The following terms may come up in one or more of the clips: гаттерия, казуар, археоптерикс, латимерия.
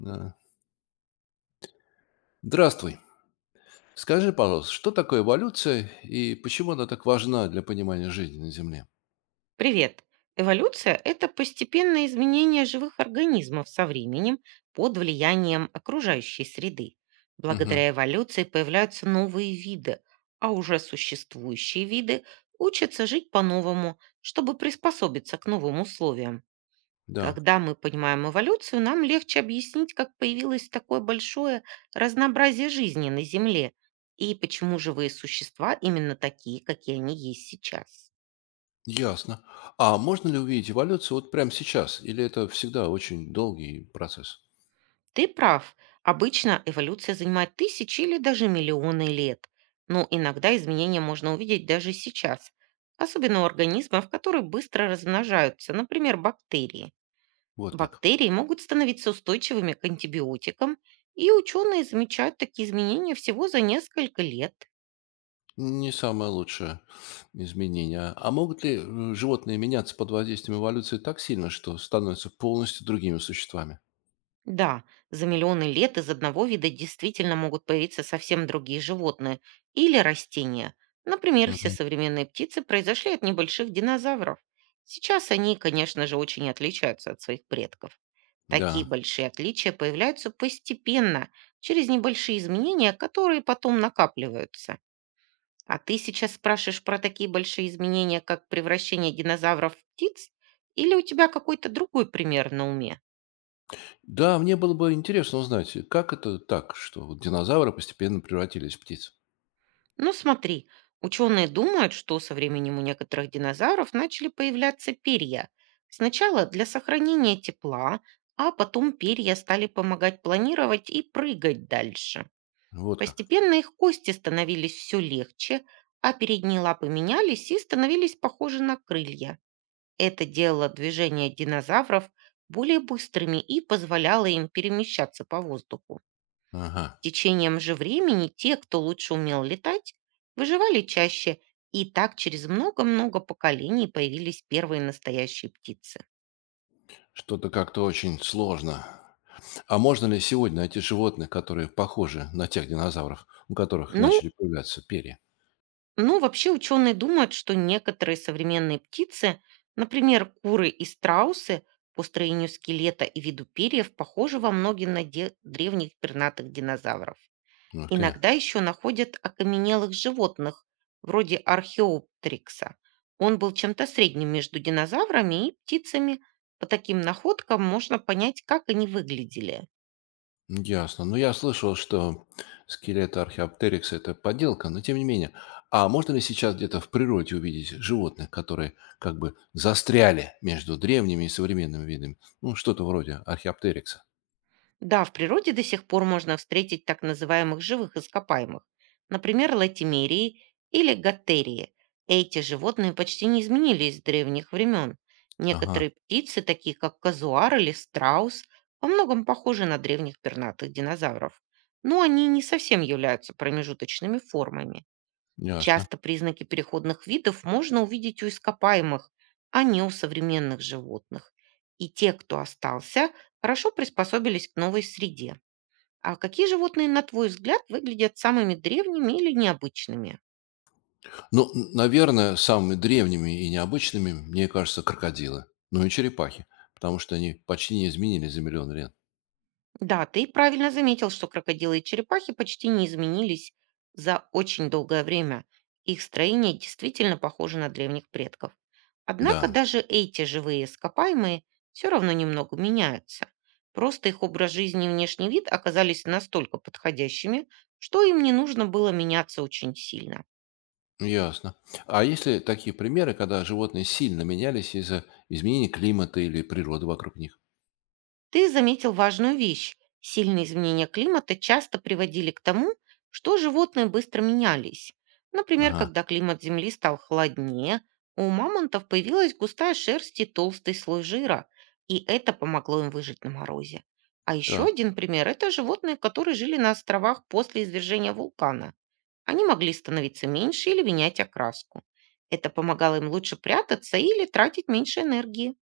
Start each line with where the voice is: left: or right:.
left: Да. Здравствуй. Скажи, пожалуйста, что такое эволюция и почему она так важна для понимания жизни на Земле?
right: Привет! Эволюция– это постепенное изменение живых организмов со временем под влиянием окружающей среды.
left: Мгм.
right: Благодаря эволюции появляются новые виды, а уже существующие виды учатся жить по-новому, чтобы приспособиться к новым условиям.
left: Да,
right: Когда мы понимаем эволюцию, нам легче объяснить, как появилось такое большое разнообразие жизни на Земле и почему живые существа именно такие, какие они есть сейчас.
left: ясно. А можно ли увидеть эволюцию вот прямо сейчас? Или это всегда очень долгий процесс?
right: Ты прав. Обычно эволюция занимает тысячи или даже миллионы лет. Но иногда изменения можно увидеть даже сейчас. Особенно у организмов, которые быстро размножаются, например, бактерии.
left: Вот как.
right: Бактерии могут становиться устойчивыми к антибиотикам, и ученые замечают такие изменения всего за несколько лет.
left: Не самое лучшее изменение. А могут ли животные меняться под воздействием эволюции так сильно, что становятся полностью другими существами?
right: Да, за миллионы лет из одного вида действительно могут появиться совсем другие животные или растения. Например, все
left: Мгм.
right: современные птицы произошли от небольших динозавров. Сейчас они, конечно же, очень отличаются от своих предков. Такие
left: Да.
right: большие отличия появляются постепенно, через небольшие изменения, которые потом накапливаются. А ты сейчас спрашиваешь про такие большие изменения, как превращение динозавров в птиц? Или у тебя какой-то другой пример на уме?
left: Да, мне было бы интересно узнать, как это так, что вот динозавры постепенно превратились в птиц.
right: Ну смотри, ученые думают, что со временем у некоторых динозавров начали появляться перья. Сначала для сохранения тепла, а потом перья стали помогать планировать и прыгать дальше.
left: Вот как.
right: Постепенно их кости становились все легче, а передние лапы менялись и становились похожи на крылья. Это делало движения динозавров более быстрыми и позволяло им перемещаться по воздуху
left: Ага.
right: течением же времени те, кто лучше умел летать, выживали чаще, и так через много-много поколений появились первые настоящие птицы.
left: Что-то как-то очень сложно. А можно ли сегодня найти животных, которые похожи на тех динозавров, у которых
right: Ну,
left: начали появляться перья?
right: ну, вообще ученые думают, что некоторые современные птицы, например, куры и страусы, по строению скелета и виду перьев похожи во многим на древних пернатых динозавров.
left: Ух ты.
right: Иногда еще находят окаменелых животных, вроде археоптрикса. Он был чем-то средним между динозаврами и птицами. По таким находкам можно понять, как они выглядели.
left: Ясно. Ну, я слышал, что скелет археоптерикса — это подделка, но тем не менее. А можно ли сейчас где-то в природе увидеть животных, которые как бы застряли между древними и современными видами? Ну, что-то вроде археоптерикса.
right: Да, в природе до сих пор можно встретить так называемых живых ископаемых, например, латимерии или гаттерии. Эти животные почти не изменились с древних времен.
left: Ага,
right: Некоторые птицы, такие как казуар или страус, во многом похожи на древних пернатых динозавров, но они не совсем являются промежуточными формами.
left: ясно.
right: Часто признаки переходных видов можно увидеть у ископаемых, а не у современных животных. И те, кто остался, хорошо приспособились к новой среде. А какие животные, на твой взгляд, выглядят самыми древними или необычными?
left: Ну, наверное, самыми древними и необычными, мне кажется, крокодилы. Ну и черепахи, потому что они почти не изменились за миллион лет.
right: Да, ты правильно заметил, что крокодилы и черепахи почти не изменились за очень долгое время. Их строение действительно похоже на древних предков. Однако
left: Да,
right: даже эти живые ископаемые все равно немного меняются. Просто их образ жизни и внешний вид оказались настолько подходящими, что им не нужно было меняться очень сильно.
left: ясно. А есть ли такие примеры, когда животные сильно менялись из-за изменения климата или природы вокруг них?
right: Ты заметил важную вещь. Сильные изменения климата часто приводили к тому, что животные быстро менялись. Например,
left: Ага,
right: когда климат Земли стал холоднее, у мамонтов появилась густая шерсть и толстый слой жира, и это помогло им выжить на морозе. А еще
left: так,
right: один пример– это животные, которые жили на островах после извержения вулкана. Они могли становиться меньше или менять окраску. Это помогало им лучше прятаться или тратить меньше энергии.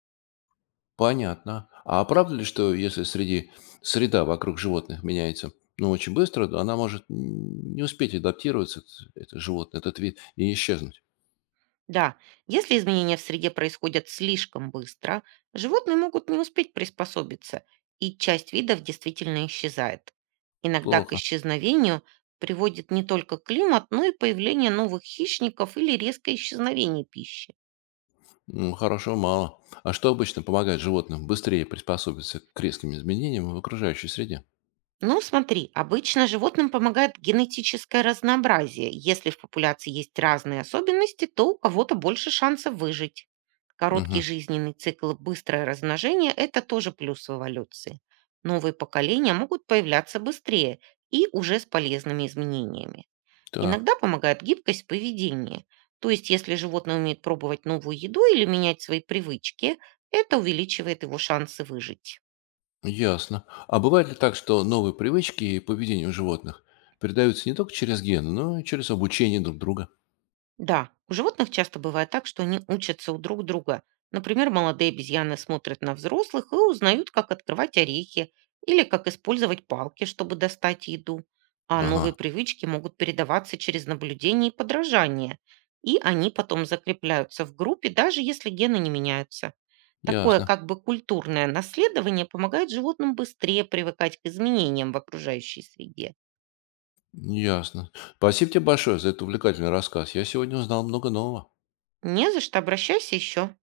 left: понятно. А правда ли, что если среди среда вокруг животных меняется, ну, очень быстро, то она может не успеть адаптироваться, это животное, этот вид, и исчезнуть?
right: Да, если изменения в среде происходят слишком быстро, животные могут не успеть приспособиться, и часть видов действительно исчезает. Иногда к
left: Плохо.
right: исчезновению приводит не только климат, но и появление новых хищников или резкое исчезновение пищи.
left: Ну, хорошего мало. А что обычно помогает животным быстрее приспособиться к резким изменениям в окружающей среде?
right: Ну, смотри, обычно животным помогает генетическое разнообразие. Если в популяции есть разные особенности, то у кого-то больше шансов выжить. Короткий
left: Угу.
right: жизненный цикл и быстрое размножение– это тоже плюс в эволюции. Новые поколения могут появляться быстрее и уже с полезными изменениями.
left: Так,
right: Иногда помогает гибкость в поведении. То есть, если животное умеет пробовать новую еду или менять свои привычки, это увеличивает его шансы выжить.
left: ясно. А бывает ли так, что новые привычки и поведение у животных передаются не только через гены, но и через обучение друг друга?
right: Да, у животных часто бывает так, что они учатся у друг друга. Например, молодые обезьяны смотрят на взрослых и узнают, как открывать орехи или как использовать палки, чтобы достать еду. А новые
left: Ага,
right: привычки могут передаваться через наблюдение и подражание. И они потом закрепляются в группе, даже если гены не меняются. Такое
left: ясно,
right: как бы культурное наследование помогает животным быстрее привыкать к изменениям в окружающей среде.
left: ясно. Спасибо тебе большое за этот увлекательный рассказ. Я сегодня узнал много нового.
right: Не за что, обращайся еще.